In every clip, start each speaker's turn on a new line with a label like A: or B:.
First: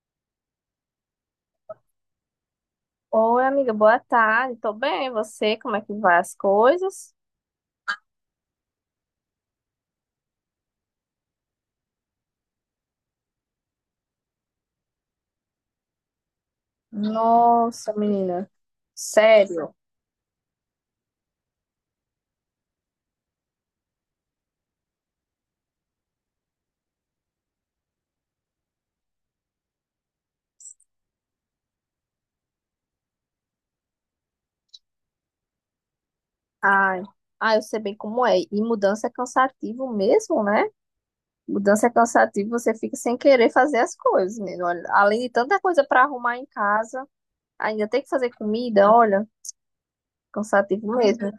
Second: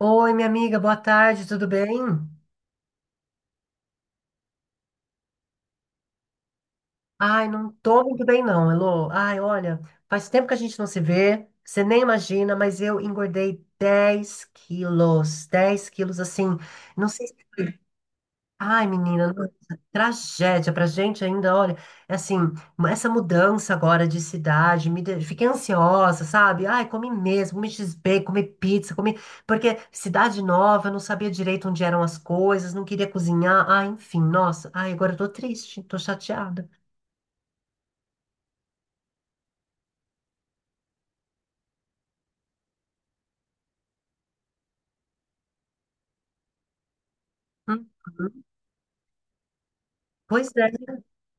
A: Oi, minha amiga, boa tarde, tudo bem?
B: Oi, amiga, boa tarde. Tô bem, e você? Como é que vai as coisas?
A: Ai, não tô muito bem não, Elô. Ai, olha, faz tempo que a gente não se vê, você nem imagina, mas eu engordei 10 quilos, 10 quilos assim, não sei.
B: Nossa, menina,
A: Ai, menina, nossa,
B: sério.
A: tragédia pra gente ainda, olha, é assim, essa mudança agora de cidade, fiquei ansiosa, sabe? Ai, comi mesmo, comi X b comi pizza, comi, porque cidade nova, eu não sabia direito onde eram as coisas, não queria cozinhar, ai, enfim, nossa, ai, agora eu tô triste, tô chateada.
B: Ai, ai, eu sei bem como é. E mudança é cansativo mesmo, né? Mudança é cansativo, você fica sem querer fazer as coisas, menina. Olha, além de tanta coisa pra arrumar em casa, ainda
A: Hum.
B: tem que fazer comida, olha,
A: Pois é.
B: cansativo mesmo.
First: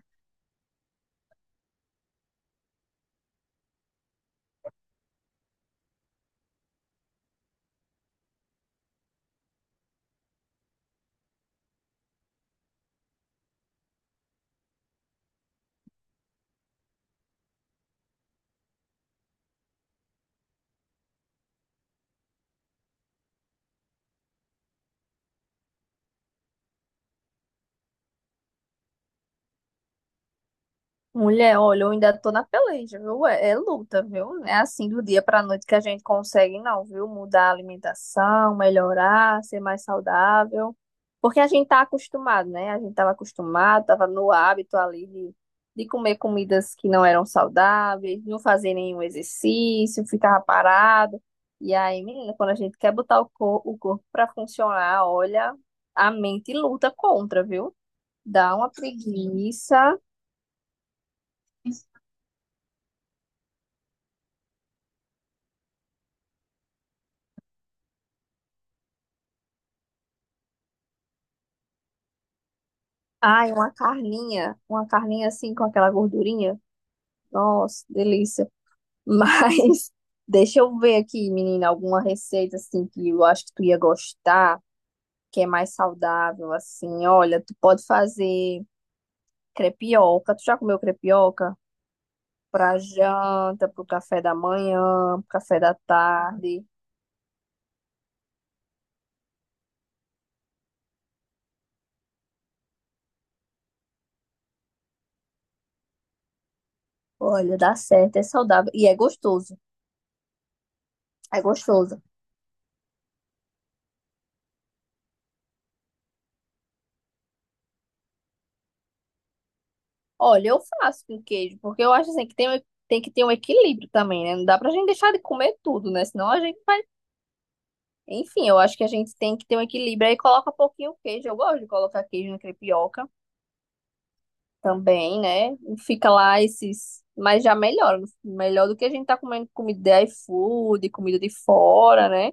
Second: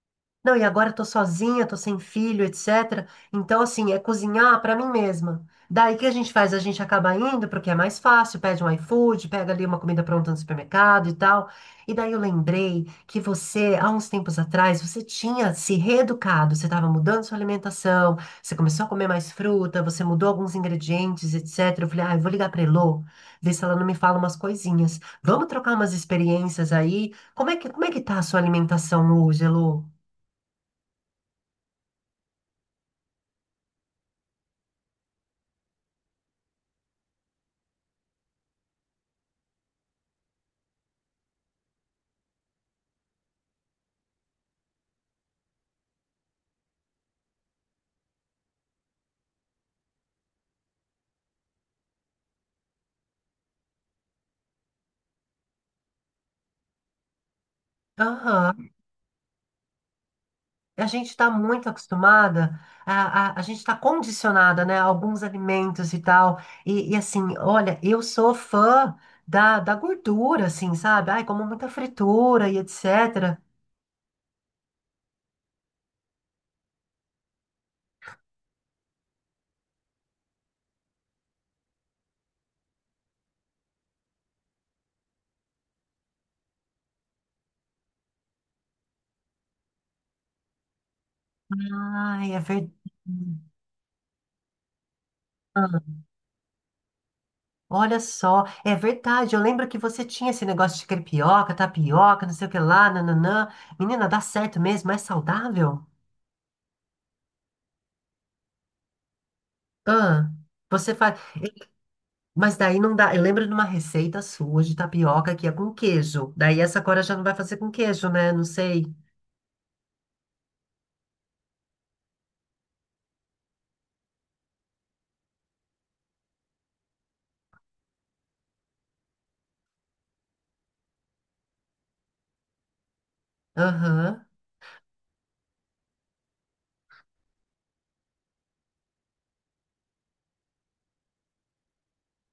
A: Não, e agora eu tô sozinha, tô sem filho, etc. Então, assim, é cozinhar pra mim mesma. Daí o que a gente faz? A gente acaba indo porque é mais fácil, pede um iFood, pega ali uma comida pronta no supermercado e tal. E daí eu lembrei que você, há uns tempos atrás, você tinha se reeducado, você estava mudando sua alimentação, você começou a comer mais fruta, você mudou alguns ingredientes, etc. Eu falei, ah, eu vou ligar pra Elô, ver se ela não me fala umas coisinhas. Vamos trocar umas experiências aí. Como é que tá a sua alimentação hoje, Elô?
B: Mulher, olha, eu ainda tô na peleja, viu? É luta, viu? Não é assim do dia pra noite que a gente consegue, não, viu? Mudar a alimentação, melhorar, ser mais saudável. Porque a gente tá acostumado, né? A gente tava acostumado, tava no hábito ali de comer comidas que não eram saudáveis, não fazer nenhum exercício, ficava parado. E aí, menina, quando a gente quer botar o corpo pra funcionar, olha, a mente luta contra, viu? Dá uma
A: Aham.
B: preguiça.
A: A gente está muito acostumada, a gente está condicionada, né, a alguns alimentos e tal. E assim, olha, eu sou fã da gordura, assim, sabe? Ai, como muita fritura e etc.
B: Ai, uma carninha assim com aquela gordurinha. Nossa, delícia. Mas deixa eu ver aqui, menina, alguma receita assim que eu acho que tu ia gostar, que é mais saudável assim. Olha, tu pode fazer crepioca. Tu já comeu crepioca?
A: Ai, é verdade.
B: Pra janta, pro café da manhã, pro café da tarde.
A: Olha só, é verdade. Eu lembro que você tinha esse negócio de crepioca, tapioca, não sei o que lá, nananã. Menina, dá certo mesmo? É saudável?
B: Olha, dá certo, é saudável e é gostoso.
A: Ah, você faz.
B: É gostoso.
A: Mas daí não dá. Eu lembro de uma receita sua de tapioca que é com queijo. Daí essa agora já não vai fazer com queijo, né? Não sei.
B: Olha, eu faço com queijo, porque eu acho assim que tem, tem que ter um equilíbrio também, né? Não dá pra gente deixar de comer tudo, né? Senão a gente vai. Enfim, eu acho que a gente tem que ter um equilíbrio. Aí coloca um pouquinho queijo. Eu gosto de colocar queijo na crepioca
A: Aham,
B: também, né? E fica lá esses. Mas já melhora. Melhor do que a gente tá comendo comida de iFood, comida de fora, né?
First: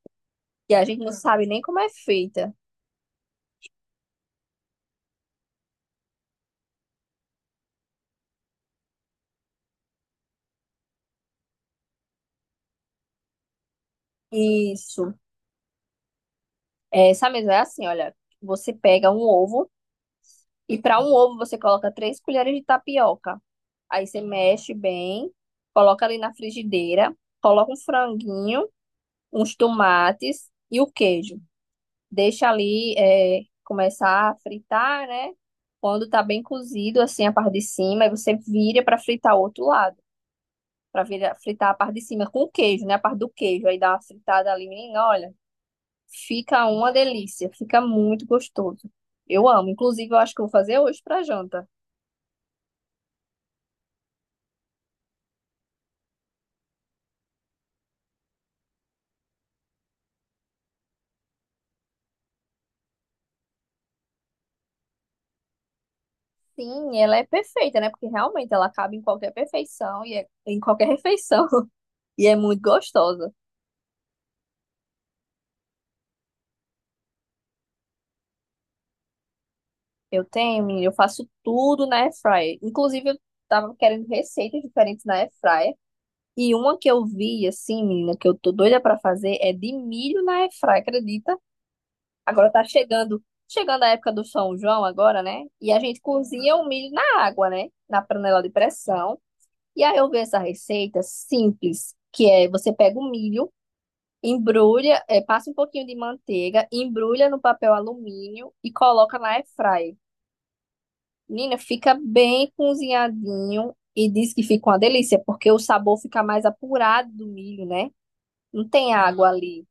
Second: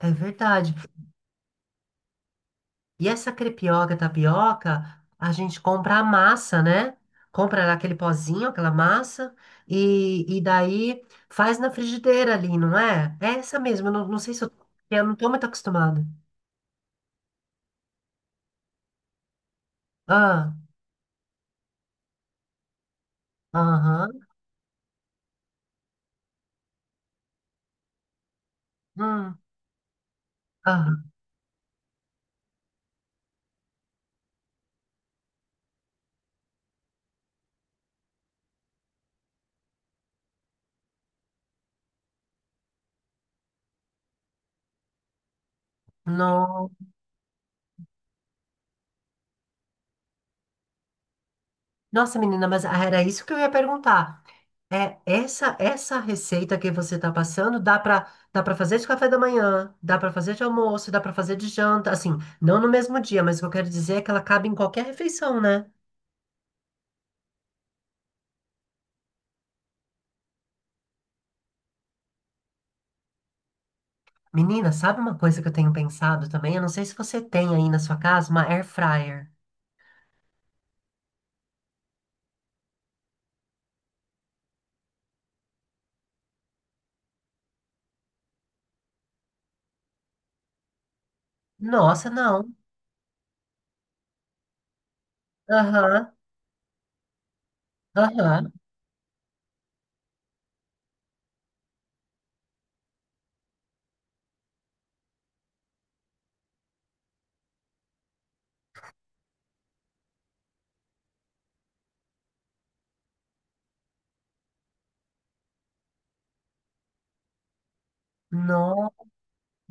A: é verdade.
B: Que a gente não sabe nem como é feita.
A: E essa crepioca, tapioca, a gente compra a massa, né? Compra aquele pozinho, aquela massa, e daí faz na frigideira ali, não é? É essa mesmo. Eu não sei se eu não
B: Isso.
A: tô muito acostumada.
B: Essa mesa é assim, olha. Você pega um ovo.
A: Ah,
B: E para um ovo, você coloca 3 colheres de tapioca. Aí você
A: aham,
B: mexe bem, coloca ali na frigideira, coloca um franguinho,
A: hum,
B: uns tomates e o
A: aham.
B: queijo. Deixa ali é, começar a fritar, né? Quando tá bem cozido, assim, a parte de cima, aí você vira para fritar o outro lado. Para fritar a parte de cima com o queijo, né? A parte do queijo. Aí dá uma fritada ali, menina, olha. Fica
A: No-
B: uma delícia, fica muito gostoso. Eu amo. Inclusive, eu acho que eu vou fazer hoje para janta.
A: Nossa, menina, mas era isso que eu ia perguntar. É, essa receita que você está passando dá para fazer de café da manhã, dá para fazer de almoço, dá para fazer de janta, assim, não no mesmo dia, mas o que eu quero dizer é que ela cabe em qualquer refeição, né?
B: Sim, ela é perfeita, né? Porque realmente ela cabe em qualquer perfeição e é, em qualquer refeição e é muito gostosa.
A: Menina, sabe uma coisa que eu tenho pensado também? Eu não sei se você tem aí na sua casa uma air fryer.
B: Eu tenho, menina, eu faço tudo na airfryer. Inclusive, eu tava querendo receitas diferentes na airfryer e uma que eu vi assim, menina, que eu tô doida pra fazer é de milho na airfryer, acredita?
A: Nossa,
B: Agora
A: não.
B: tá chegando, chegando a época do São João agora, né? E a gente
A: Aham,
B: cozinha o milho na água, né? Na panela de
A: aham.
B: pressão. E aí eu vi essa receita simples, que é você pega o milho, embrulha, é, passa um pouquinho de manteiga, embrulha no papel alumínio e coloca na air fryer. Menina, fica bem cozinhadinho e diz que fica uma delícia, porque o sabor fica mais apurado do milho, né? Não tem
A: Nossa.
B: água ali.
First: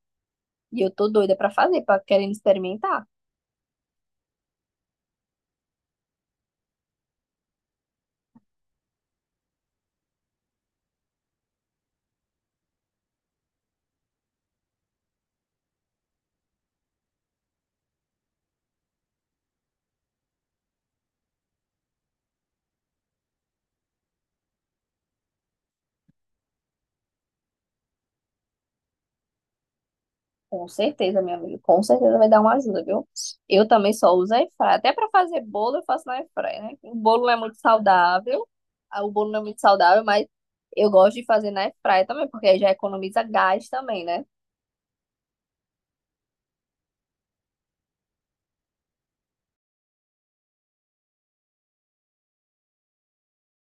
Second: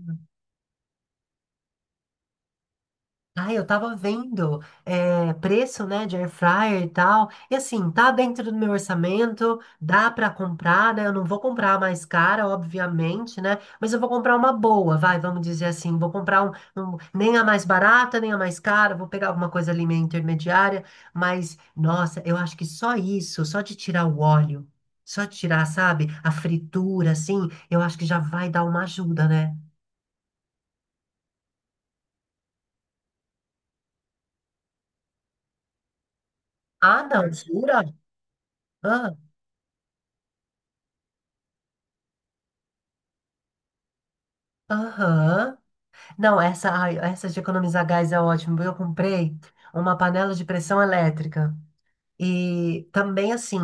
B: E eu tô doida pra fazer, pra querendo experimentar.
A: Ah, eu tava vendo preço, né, de air fryer e tal. E assim, tá dentro do meu orçamento, dá pra comprar, né? Eu não vou comprar a mais cara, obviamente, né? Mas eu vou comprar uma boa, vai, vamos dizer assim. Vou comprar nem a mais barata, nem a mais cara. Vou pegar alguma coisa ali meio intermediária. Mas, nossa, eu acho que só isso, só de tirar o óleo, só de tirar, sabe, a fritura, assim, eu acho que já vai dar uma ajuda, né?
B: Com certeza, minha amiga. Com certeza vai dar uma ajuda, viu? Eu também só uso air fryer. Até para fazer bolo, eu faço na air fryer, né? O
A: Ah,
B: bolo não
A: não,
B: é muito
A: jura?
B: saudável. O
A: Ah,
B: bolo não é muito saudável, mas eu gosto de fazer na air fryer também, porque aí já economiza gás também, né?
A: aham. Não, essa, ai, essa de economizar gás é ótimo. Eu comprei uma panela de pressão elétrica. E também assim,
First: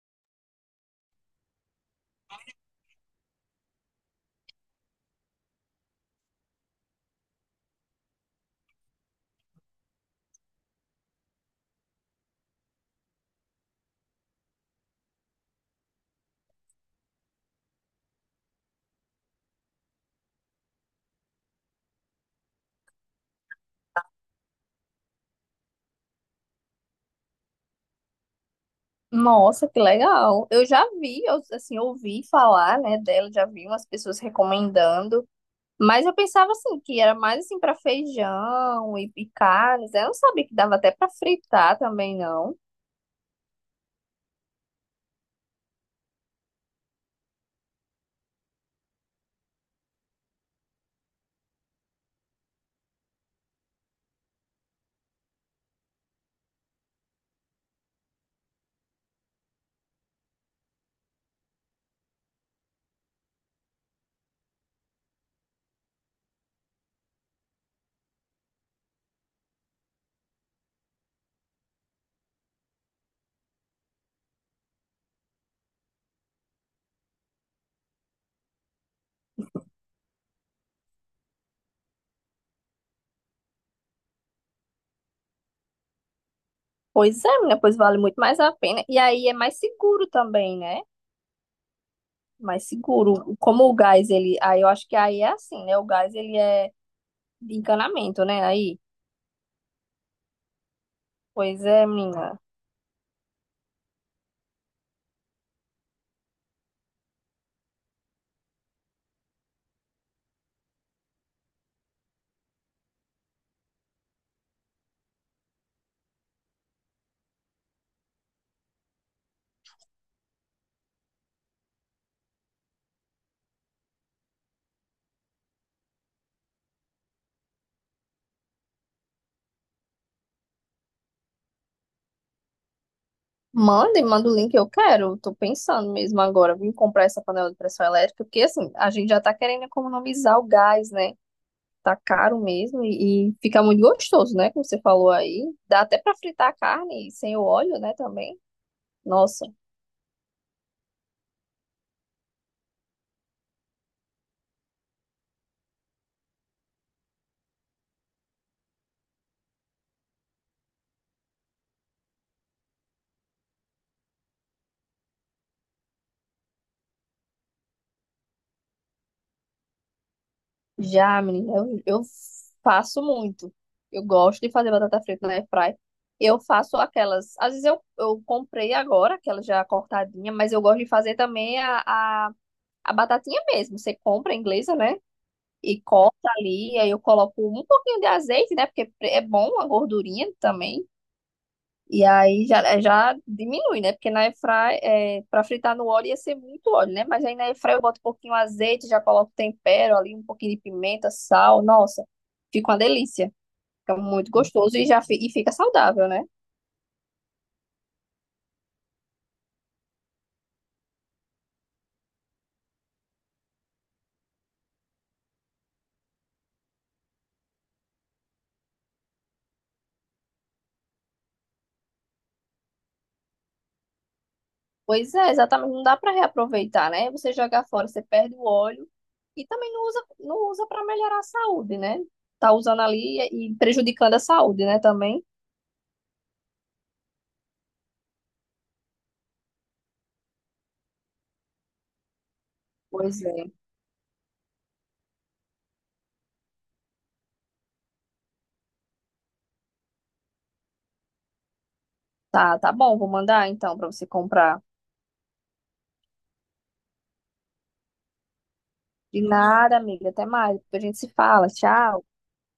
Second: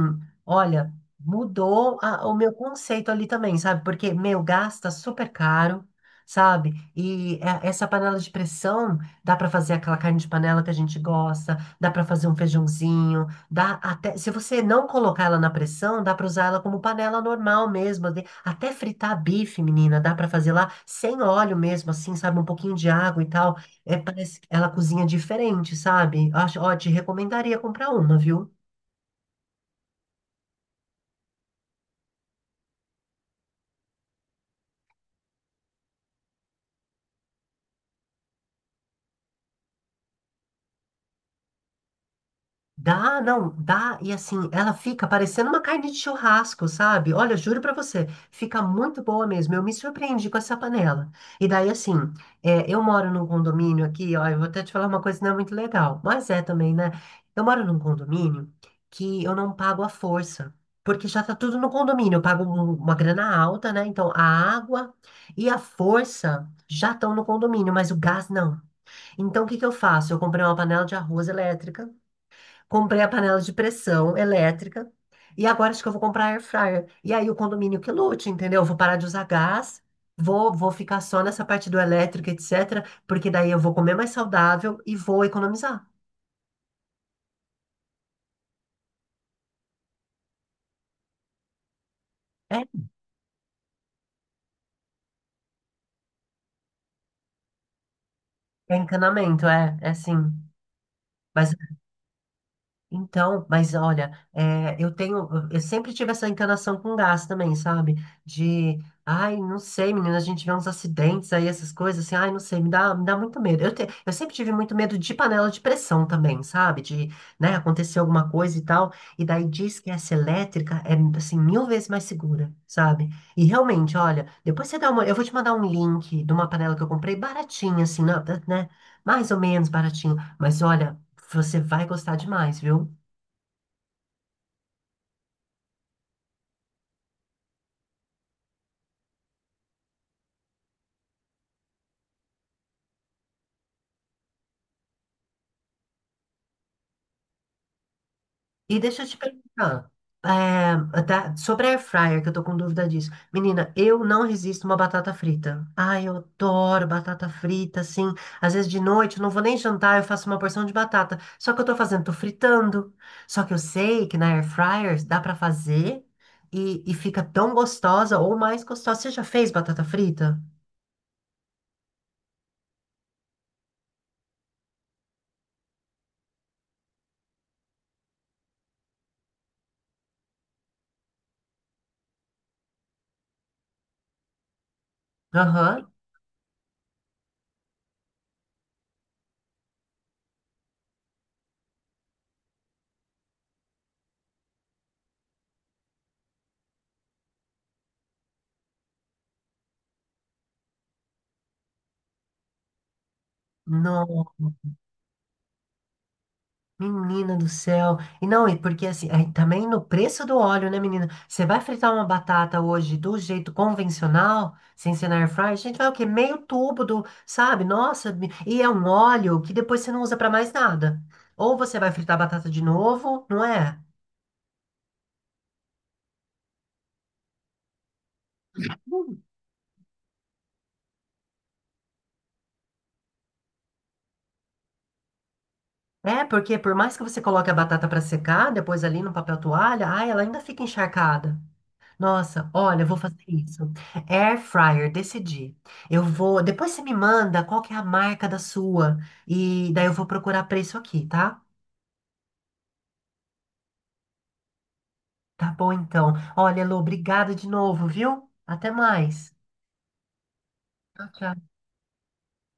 A: olha, mudou o meu conceito ali também, sabe? Porque, meu, gasta super caro, sabe? E essa panela de pressão dá pra fazer aquela carne de panela que a gente gosta, dá pra fazer um feijãozinho, dá até, se você não colocar ela na pressão, dá pra usar ela como panela normal mesmo, até fritar bife, menina, dá pra fazer lá sem óleo mesmo, assim, sabe? Um pouquinho de água e tal. É, parece que ela cozinha diferente, sabe? Acho, ó, te recomendaria comprar uma, viu?
B: Nossa, que legal. Eu já vi, eu, assim, ouvi falar, né, dela, já vi umas pessoas recomendando. Mas eu pensava assim que era mais assim para feijão e carnes, né? Eu não sabia que dava até para fritar também, não.
A: Dá, não, dá, e assim, ela fica parecendo uma carne de churrasco, sabe? Olha, juro pra você, fica muito boa mesmo. Eu me surpreendi com essa panela. E daí, assim, é, eu moro num condomínio aqui, ó, eu vou até te falar uma coisa que não é muito legal, mas é também, né? Eu moro num condomínio que eu não pago à força, porque já tá tudo no condomínio. Eu pago uma grana alta, né? Então, a água e a força já estão no condomínio, mas o gás não. Então, o que que eu faço? Eu comprei uma panela de arroz elétrica. Comprei a panela de pressão elétrica. E agora acho que eu vou comprar air fryer. E aí o condomínio que lute, entendeu? Eu vou parar de usar gás, vou ficar só nessa parte do elétrico, etc. Porque daí eu vou comer mais saudável e vou economizar.
B: Pois é, menina, pois vale muito mais a pena. E aí é mais seguro também, né?
A: É,
B: Mais seguro. Como o gás, ele. Aí eu acho que aí é assim, né? O gás, ele é de encanamento, né?
A: é
B: Aí.
A: encanamento, é assim. Mas
B: Pois é, menina.
A: então, mas olha, é, eu tenho, eu sempre tive essa encanação com gás também, sabe? De, ai, não sei, menina, a gente vê uns acidentes aí, essas coisas, assim, ai, não sei, me dá muito medo. Eu, eu sempre tive muito medo de panela de pressão também, sabe? De, né, acontecer alguma coisa e tal, e daí diz que essa elétrica é, assim, mil vezes mais segura, sabe? E realmente, olha, depois você dá uma, eu vou te mandar um link de uma panela que eu comprei baratinha, assim, né? Mais ou menos baratinho. Mas olha, você vai gostar demais, viu?
B: Manda e manda o link, eu quero. Tô pensando mesmo agora, vim comprar essa panela de pressão elétrica, porque assim, a gente já tá querendo economizar o gás, né? Tá caro mesmo e fica muito gostoso, né? Como você falou aí. Dá até pra fritar a carne sem o óleo, né? Também.
A: E deixa eu te
B: Nossa.
A: perguntar, é, sobre a air fryer, que eu tô com dúvida disso. Menina, eu não resisto a uma batata frita. Ai, eu adoro batata frita, assim. Às vezes de noite eu não vou nem jantar, eu faço uma porção de batata. Só que eu tô fazendo, tô fritando. Só que eu sei que na air fryer dá pra fazer e fica tão gostosa ou mais gostosa. Você já fez batata frita?
B: Já, menina, eu faço muito. Eu gosto de fazer batata frita na airfry. Eu faço aquelas. Às vezes eu comprei agora, aquela já cortadinha, mas eu gosto de fazer também a batatinha mesmo. Você compra a inglesa, né? E
A: Aham.
B: corta ali, aí eu coloco um pouquinho de azeite, né? Porque é bom a gordurinha também. E aí já diminui, né? Porque na airfry, é, para fritar no óleo ia ser muito óleo, né? Mas aí na airfry eu boto um pouquinho de azeite, já coloco tempero ali, um pouquinho de pimenta, sal. Nossa, fica uma delícia. Fica muito
A: Nossa.
B: gostoso e já e fica saudável, né?
A: Menina do céu. E não, e porque assim, aí também no preço do óleo, né, menina? Você vai fritar uma batata hoje do jeito convencional, sem ser na air fryer, gente vai o quê? Meio tubo do, sabe? Nossa, e é um óleo que depois você não usa pra mais nada. Ou você vai fritar a batata de novo, não é?
B: Pois é, exatamente. Não dá para reaproveitar, né? Você jogar fora, você perde o óleo
A: Hum.
B: e também não usa, não usa para melhorar a saúde, né? Tá usando ali e prejudicando a saúde, né? Também.
A: É, porque por mais que você coloque a batata pra secar, depois ali no papel toalha, ai, ela ainda fica encharcada. Nossa, olha, eu vou
B: Pois
A: fazer
B: é.
A: isso. Air fryer, decidi. Eu vou. Depois você me manda qual que é a marca da sua. E daí eu vou procurar preço aqui, tá?
B: Tá, tá bom, vou mandar então para você comprar.
A: Tá bom, então. Olha, Elô, obrigada de novo, viu? Até
B: De
A: mais.
B: nada, amiga. Até mais. Depois a gente
A: Tchau,
B: se
A: tchau.
B: fala. Tchau.